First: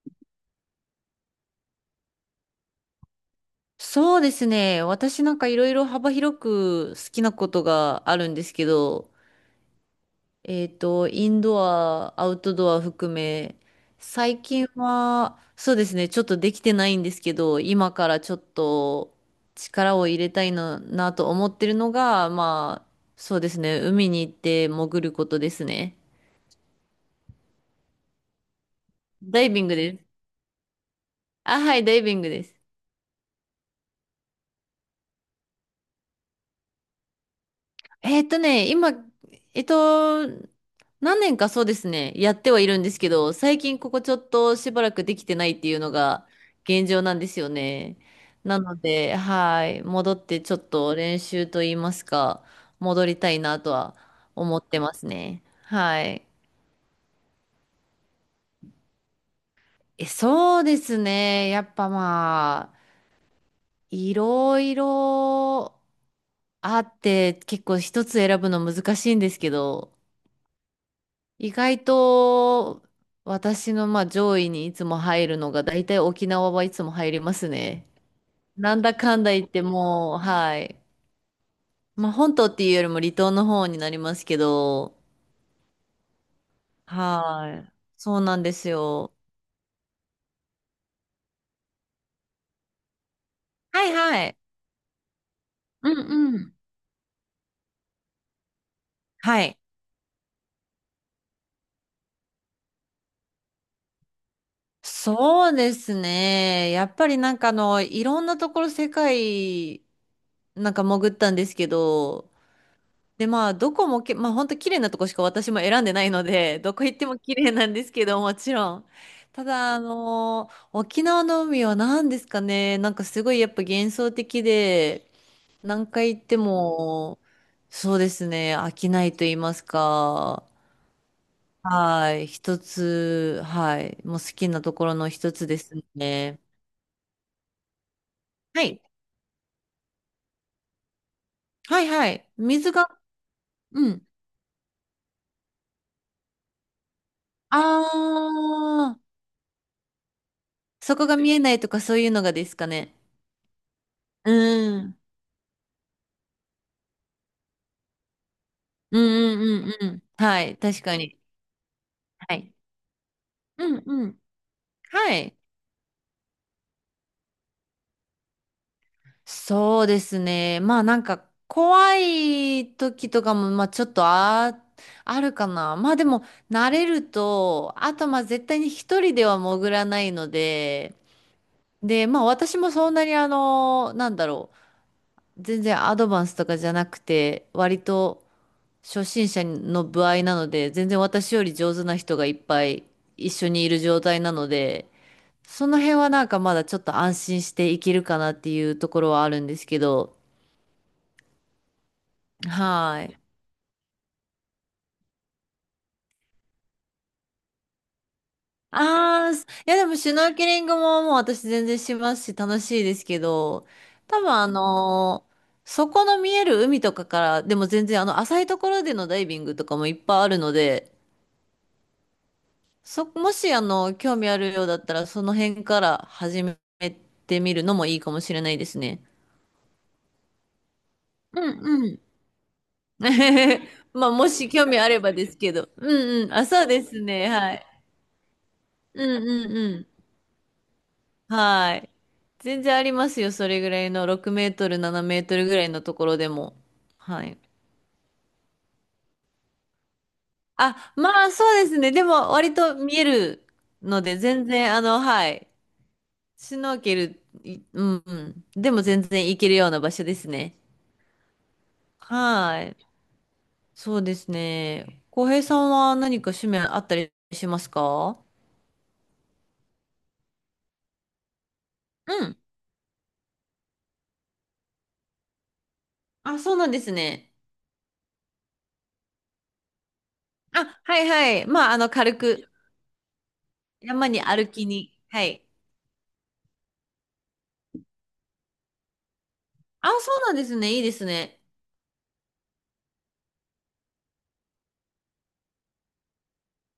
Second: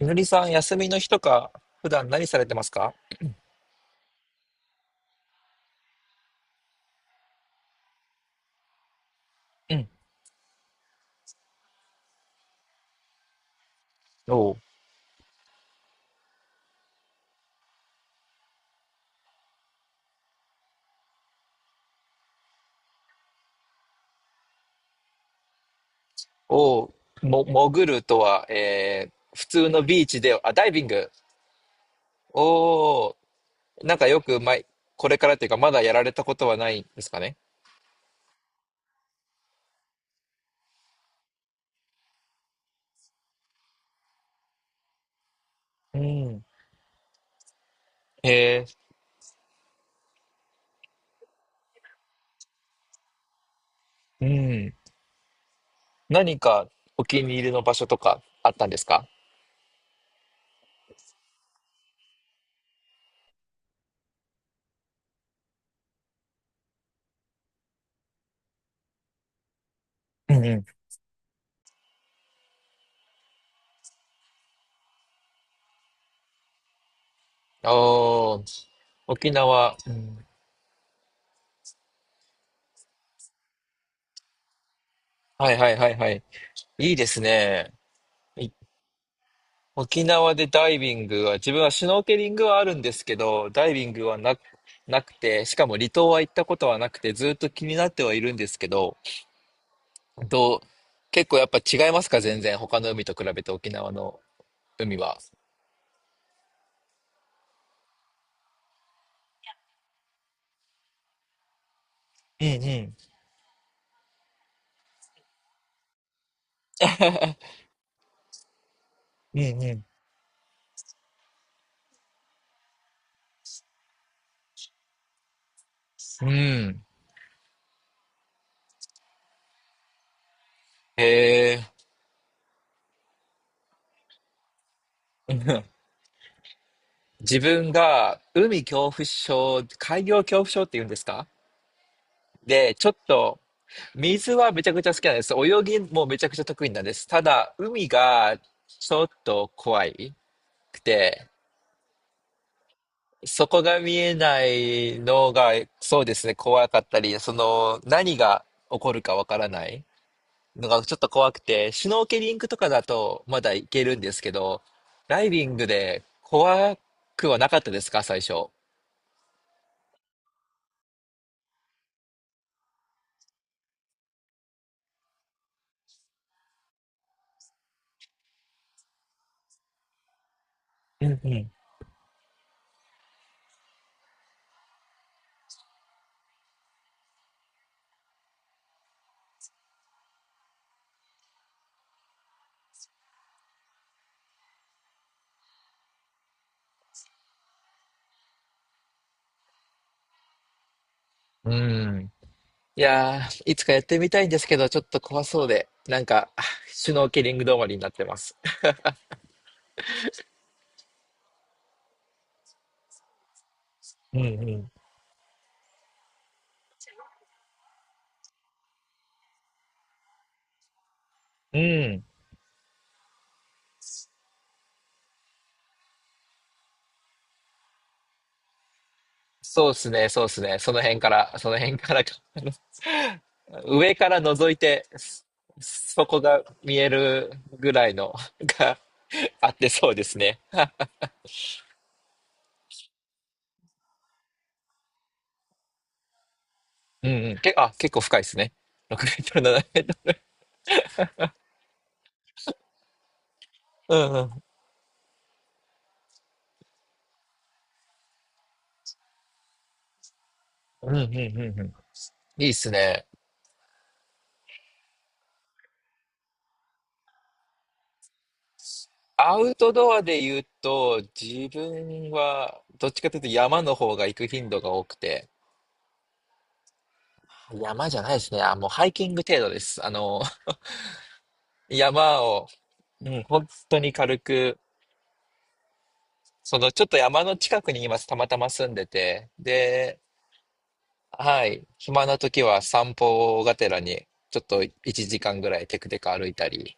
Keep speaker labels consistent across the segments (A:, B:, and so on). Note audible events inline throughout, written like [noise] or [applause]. A: みのりさん、休みの日とか、普段何されてますか？
B: そうですね。私なんかいろいろ幅広く好きなことがあるんですけど、
A: うん。
B: インドア、アウトドア含め、
A: お
B: 最
A: う、
B: 近は、そうですね、ちょっとできてないんですけど、今からちょっと力を入れたいなと思ってるのが、まあ、そうですね、海に行って潜ることですね。
A: おう、も、潜るとは、
B: ダ
A: 普
B: イビン
A: 通
B: グ
A: の
B: で
A: ビ
B: す。
A: ーチで、あ、ダイビング。
B: あ、はい、ダイビングです。
A: おお、なんかよく前、これからっていうか、まだやられたことはないんですかね。
B: 今、えっと、何年かそうですね、やってはいるんですけど、最近ここちょっとしばらくできてないっていうの
A: う
B: が
A: ん。
B: 現状なんですよね。な
A: え
B: ので、はい、戻ってちょっと練習と言いますか、戻りたいなとは
A: う
B: 思ってま
A: ん。
B: すね。はい。
A: 何かお気に入りの場所とかあったんですか？
B: え、そうですね。やっぱまあ、いろいろあって、結構一つ選ぶの難しいんですけど、
A: うんうん。
B: 意外と私のまあ上位にいつも入るのが大体沖縄はいつも入りますね。
A: おー、
B: なんだかんだ
A: 沖
B: 言って
A: 縄。う
B: もう、
A: ん。
B: はい。まあ本島っていうよりも離島の方になりますけど、
A: はいはいはいはい。いいです
B: はい。
A: ね。
B: そうなんですよ。
A: 沖縄でダイビングは、自分はシュノーケリングはあるんですけど、ダイ
B: は
A: ビン
B: い
A: グは
B: はい。
A: なくて、しかも
B: う
A: 離島は行っ
B: んう
A: た
B: ん。
A: ことはなくて、ずっと気になってはいるんですけど、
B: はい。
A: どう、結構やっぱ違いますか？全然他の海と比べて沖縄の海は。
B: そうですね。やっぱりなんかあの、いろんなところ世界なんか潜ったんですけど、
A: うんうん。
B: で、まあ、どこもけ、まあ、本当綺麗なとこしか私も選んでないので、どこ行っても綺麗なんですけど、もちろん。
A: う
B: た
A: んう
B: だ、
A: ん。
B: 沖縄の海は何ですかね、なんかすごいやっぱ幻想的で、何回行っ
A: う
B: て
A: ん。
B: も、そうですね、飽きないと言いますか、
A: へえ。[laughs]
B: はい、一つ、はい、もう好きなところの一
A: う
B: つで
A: ん。
B: すね。
A: 自分が海
B: はい、
A: 恐怖症、海洋恐怖症って言うんですか？
B: はい、はい、水
A: で、ち
B: が、
A: ょっと
B: うん。
A: 水はめちゃくちゃ好きなんです。泳ぎもめちゃくちゃ得意なんです。ただ、
B: あ
A: 海がち
B: あ、
A: ょっと怖いく
B: そこが
A: て、
B: 見えないとかそういうのがですかね。
A: そこが見え
B: う
A: ない
B: ん。
A: のが、そうですね、怖かったり、その、何が起こ
B: うん
A: るかわ
B: う
A: からな
B: んうん
A: い
B: うん。はい、
A: の
B: 確
A: がちょ
B: か
A: っと
B: に。
A: 怖くて、シュノーケリ
B: は
A: ング
B: い。
A: とかだとまだい
B: うん
A: けるん
B: う
A: で
B: ん。
A: すけど、
B: は
A: ダイ
B: い。
A: ビングで怖くはなかったですか、最初。
B: そうですね。まあなんか怖い時とかもまあちょっとあるかな。まあでも慣れると、あとまあ絶対に一人では潜らないので、
A: うんうん。
B: で、まあ私もそんなになんだろう。全然アドバンスとかじゃなくて、割と初心者の歩合なので、全然私より上手な人がいっぱい一緒にいる状態なので、その辺はなんかまだちょっと安心していけるかなっていうところはあるんですけど。
A: うん。い
B: はい。
A: やー、いつかやってみたいんですけど、ちょっと怖そうで、なんか、シュノーケリング止まりになってます。
B: ああ、すいやでもシュノーケリングももう私全然しますし楽しいですけど、
A: う
B: 多
A: んう
B: 分
A: ん。
B: そこの見える海とかから、でも全然あの浅いところでのダイビングとかもいっぱいあるので、
A: うん。
B: もし興味あるようだったらその辺から始めてみるのもいいかもしれないですね。
A: そうっすね、そうっすね。その辺から、
B: う
A: その辺
B: んう
A: か
B: ん
A: らか、
B: [laughs]
A: 上
B: ま
A: か
B: あ、
A: ら
B: もし
A: 覗い
B: 興味
A: て、
B: あればですけど。う
A: そこ
B: んうん。
A: が
B: あ、そう
A: 見
B: で
A: え
B: すね。
A: る
B: はい。
A: ぐらいのが
B: うん
A: あ
B: う
A: っ
B: ん
A: て
B: うん。
A: そうですね。
B: はい。全然ありますよ。それぐらいの6メートル、7メートルぐらいのところでも。
A: うん
B: は
A: うん。
B: い。
A: 結構深いですね。6メートル、7メートル。
B: あ、まあ、そうですね。でも、割と見える
A: う
B: の
A: ん
B: で、
A: うん。
B: 全然、あの、はい。シュノーケル、いうんうん。でも、全然行けるような場所ですね。
A: うんうんうんうん。いいっ
B: は
A: す
B: い。
A: ね。
B: そうですね。浩平さんは何か趣味あったりしますか？
A: アウトドアで言うと、自分
B: うん。
A: は、どっちかというと山の方が行く頻度が多くて、
B: あ、そうなんですね。
A: 山じゃないですね。あ、もうハイキング程度です。あの、
B: あ、はいはい。まあ、軽
A: 山を、
B: く、
A: うん、本当に
B: 山
A: 軽
B: に歩
A: く、
B: きに。はい。
A: そのちょっと山の近くに今たまたま住んでて、
B: あ、
A: で、
B: そうなんですね。いいですね。
A: はい、暇な時は散歩がてらにちょっと1時間ぐらいテクテク歩いたり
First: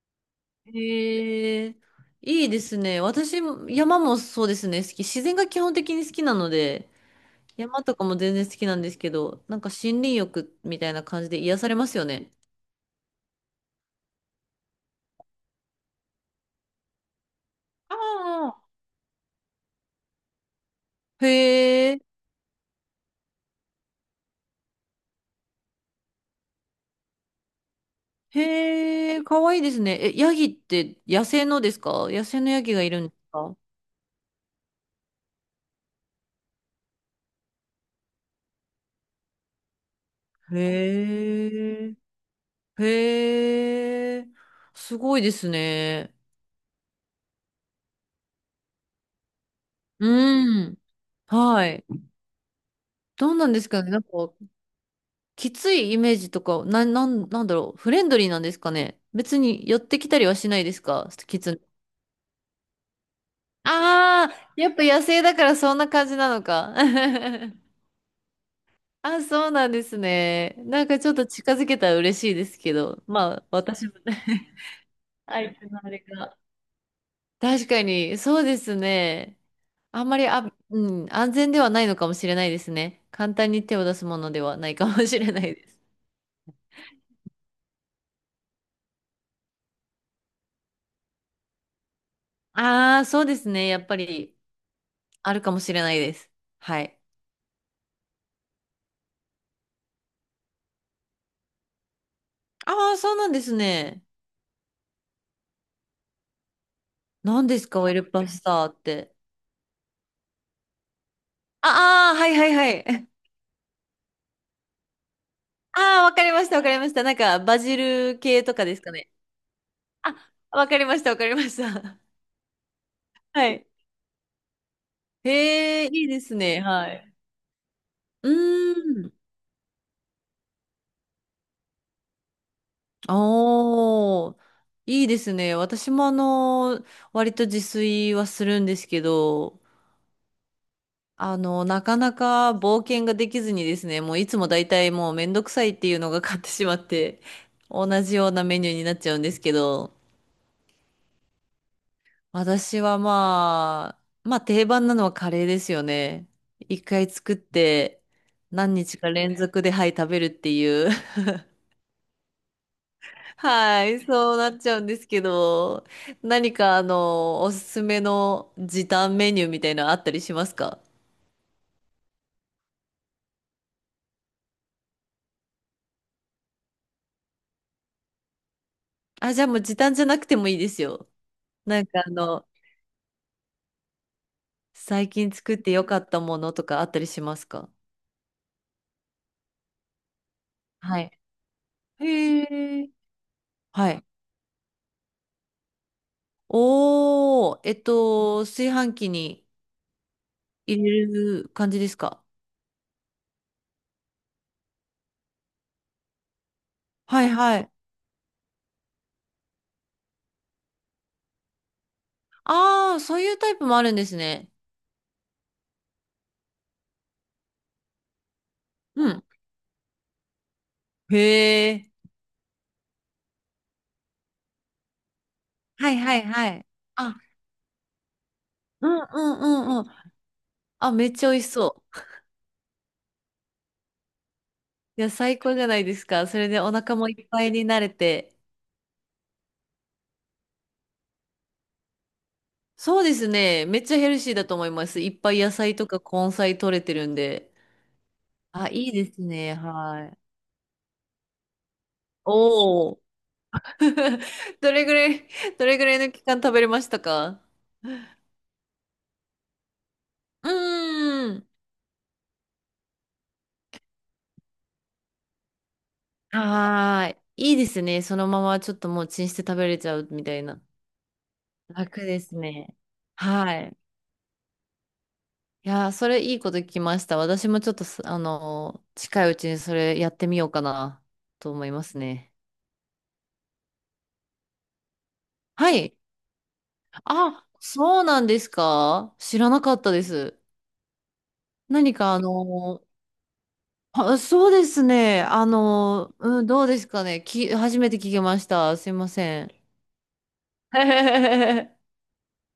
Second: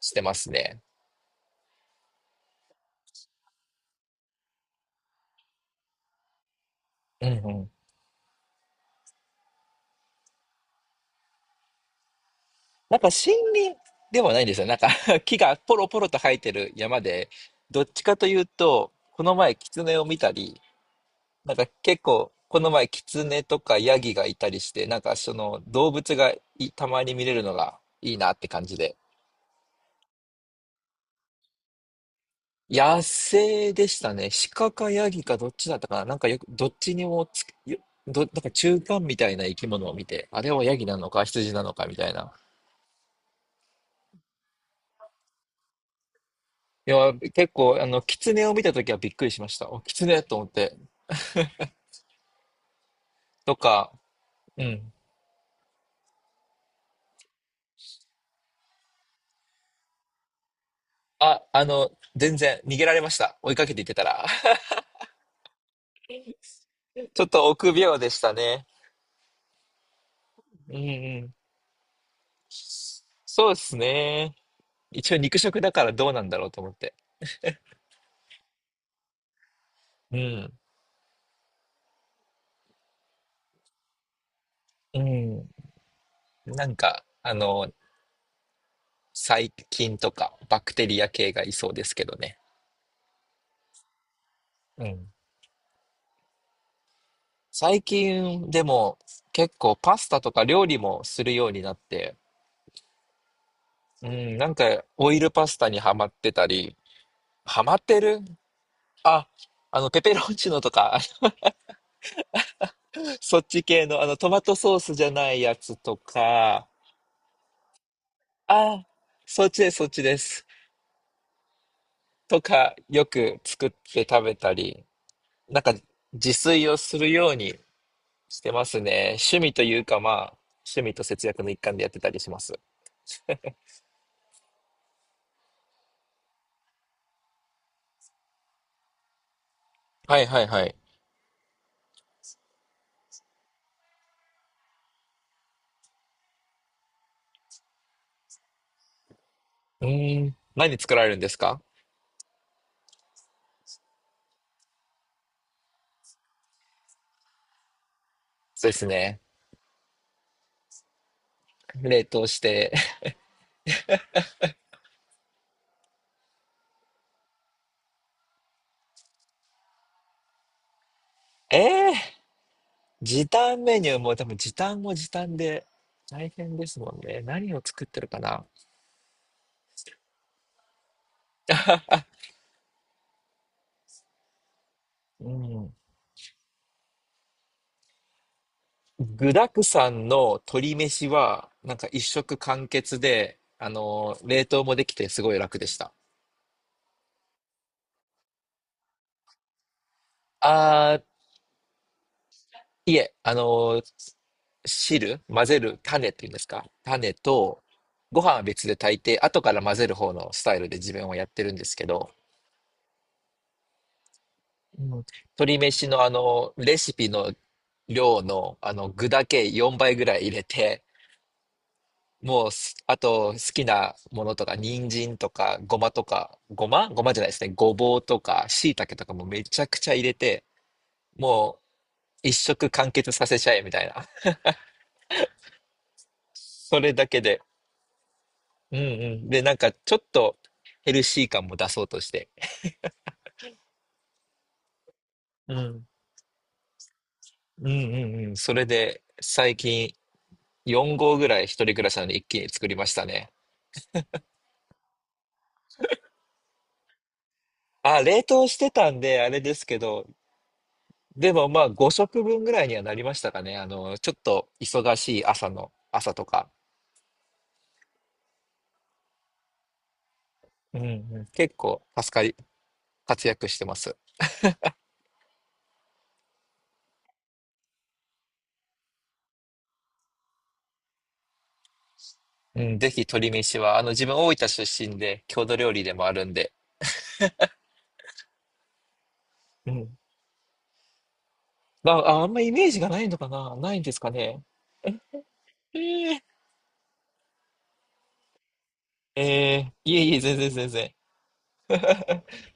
A: してますね。
B: へえ、いいですね。私も、山もそうですね。好き。自然が基本的に好きなので、
A: うんうん。
B: 山とかも全然好きなんですけど、なんか森林浴みたいな感じで癒されますよね。
A: なんか森林ではないんですよ。なんか [laughs] 木がポロポロと生えてる山で、どっちかという
B: あ
A: と、この前キツネを見たり、
B: あ。へ
A: なんか
B: え、
A: 結構この前キツネとかヤギがいたりして、なんかその動物がいたまに見れるのがいいなって感じで。
B: へえ、かわいいですね。え、ヤギって野生のですか？野生のヤギがいる
A: 野
B: んですか？
A: 生でしたね。鹿かヤギかどっちだったかな。なんかよく、どっちにもつく、なんか中間みたいな生き物を見て、あれはヤギなのか
B: へ
A: 羊なのかみ
B: え。
A: たいな。
B: へえ、すごいですね。
A: いや、結構、あの、狐を見たときはびっくりしました。お、狐と思っ
B: う
A: て。
B: ん。はい。どうなん
A: と
B: ですかね。
A: か、
B: なんか、
A: うん。
B: きついイメージとか、なんだろう。フレンドリーなんですかね。別に寄ってきたりはしないですか？き
A: あ、
B: つ
A: あ
B: い。
A: の、全然逃げられました。追いかけていってたら。
B: ああ、
A: [laughs]
B: やっぱ野生だからそんな感じなのか。
A: ちょっと臆
B: [laughs]
A: 病でしたね。
B: あ、そうなんですね。
A: うん
B: なんかちょっ
A: う
B: と
A: ん。
B: 近づけたら嬉しいですけど、まあ、
A: そうです
B: 私もね、
A: ね。
B: [laughs]
A: 一応肉
B: 相
A: 食
B: 手
A: だ
B: の
A: か
B: あ
A: ら
B: れ
A: どうなんだ
B: が。
A: ろうと思って。
B: 確かに、そうですね。あん
A: う
B: まり、あ、
A: ん。
B: うん、安全ではないのかもしれないですね。簡単に手を出すものではないかも
A: う
B: しれな
A: ん。
B: いです。
A: なんか、あの、細菌とかバクテリア系がいそうですけどね。
B: ああ、そうですね。やっぱり、
A: うん。
B: あるかもしれないです。はい。
A: 最近でも結構パスタとか料理もするようになって、
B: ああ、そうなんですね。
A: うん、なんかオイルパスタにハマってたり、
B: 何で
A: ハ
B: す
A: マ
B: か、
A: っ
B: オイ
A: て
B: ル
A: る、
B: パスタって。
A: あ、あのペペロンチーノとか、[laughs] あの
B: ああ、はいはいはい。
A: そっち系のあのトマトソースじゃないや
B: [laughs]
A: つと
B: ああ、わかりました、わ
A: か、
B: かりました。なんか、バジル系とかです
A: あ、
B: かね。
A: そっちです、そっち
B: あ、
A: です。
B: わかりました、わかりました。
A: とか、よ
B: [laughs]
A: く
B: は
A: 作
B: い。
A: って食べたり、なんか
B: へえ、いいで
A: 自
B: すね。
A: 炊を
B: は
A: する
B: い。
A: ように
B: う
A: してます
B: ーん。
A: ね。趣味というか、まあ、趣味と節約の一環でやってたりします。
B: おー、いいですね。私も割と自炊はするんですけど、
A: はいはいはい。
B: なかなか冒険ができずにですね、もういつも大体もうめんどくさいっていうのが勝ってしまって、同じようなメニューになっちゃうんですけ
A: う
B: ど、
A: ーん。何作られるんですか？
B: 私はまあ定番なのはカレーですよね。一回作って
A: そう
B: 何
A: です
B: 日か
A: ね。
B: 連続で、はい、食べるっていう。
A: 冷凍して。
B: はい、そうなっちゃうんですけど、何かおすすめの時短メニューみたいなのあったりしますか？
A: [laughs] ええー時短メニューも、でも時短も時短で大変ですもんね。何を作ってるかな。
B: あ、じゃあもう時短じゃなくてもいいですよ。なんか最
A: う
B: 近作って
A: ん。
B: よかったものとかあったりしますか？
A: 具沢山の鶏
B: は
A: 飯
B: い。
A: は、なんか一食
B: へ
A: 完
B: え。
A: 結で、
B: はい。
A: 冷凍もできてすごい楽でした。
B: おー、炊飯器に入
A: あ
B: れる感じですか？
A: いえ、あの、汁、混ぜる、種っていうんですか。種
B: はいは
A: と、
B: い。
A: ご飯は別で炊いて、後から混ぜる方のスタイルで自分はやってるんですけど、
B: ああ、そういうタイプもあるんですね。
A: うん、鶏飯のあの、レシピの量の、あの、具
B: うん。
A: だけ4倍ぐらい入れて、
B: へえ。
A: もうす、あと、好きなものとか、人参とか、ご
B: は
A: ま
B: い
A: と
B: はい
A: か、
B: は
A: ご
B: い。
A: まごま
B: あ
A: じゃないですね。ごぼうとか、椎
B: う
A: 茸
B: ん
A: とか
B: う
A: も
B: ん
A: め
B: う
A: ちゃく
B: んうん。
A: ちゃ入れて、
B: あ、めっちゃ美味し
A: もう、
B: そう。
A: 一食完結させちゃえ、みたいな。[laughs]
B: いや、最高じゃないですか。それでお
A: それ
B: 腹
A: だ
B: も
A: け
B: いっ
A: で。
B: ぱいになれて。
A: うんうん。で、なんかちょっとヘルシー感も出そうとして。
B: そうですね。めっちゃヘルシーだと思います。いっぱい野
A: う
B: 菜
A: ん。
B: とか根菜取れてるんで。
A: うんうんうん。それ
B: あ、いい
A: で
B: ですね。
A: 最近
B: はい。
A: 4合ぐらい一人暮らしなので一気に作りま
B: お
A: し
B: お。
A: たね。
B: [laughs] どれぐらい、どれぐらいの期間食べれましたか？ [laughs]
A: あ、冷凍してたんであれですけど、
B: う
A: で
B: ーん。
A: もまあ5食分ぐらいにはなりましたかね。あの、ちょっと忙しい朝の、朝とか。
B: はーい。いいですね。そのままちょっともうチンして食べれちゃうみたいな。
A: うんうん。結構
B: 楽
A: 助
B: で
A: か
B: す
A: り、
B: ね。
A: 活躍し
B: は
A: てま
B: い。
A: す。
B: いやー、それいいこと聞きました。私もちょっと近いうちにそれやってみようかなと思いますね。
A: うん、ぜひ鶏飯は、あの自分大分出身で郷土料
B: は
A: 理で
B: い。
A: もあるんで。
B: あ、そうなんですか？知らな
A: う
B: かった
A: ん。
B: です。
A: ま
B: 何
A: あ、
B: か
A: ああんまイメージがないのかなないんですか
B: あ、
A: ね。
B: そうですね。
A: えー
B: うん、どうですかね。初めて聞きました。すいま
A: え
B: せん。
A: えいえいえ、全然全然。
B: [laughs]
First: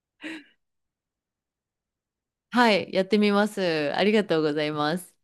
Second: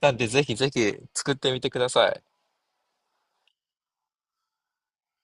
A: なんで、ぜひぜひ作ってみてください。
B: はい、やってみます。ありがとうございます。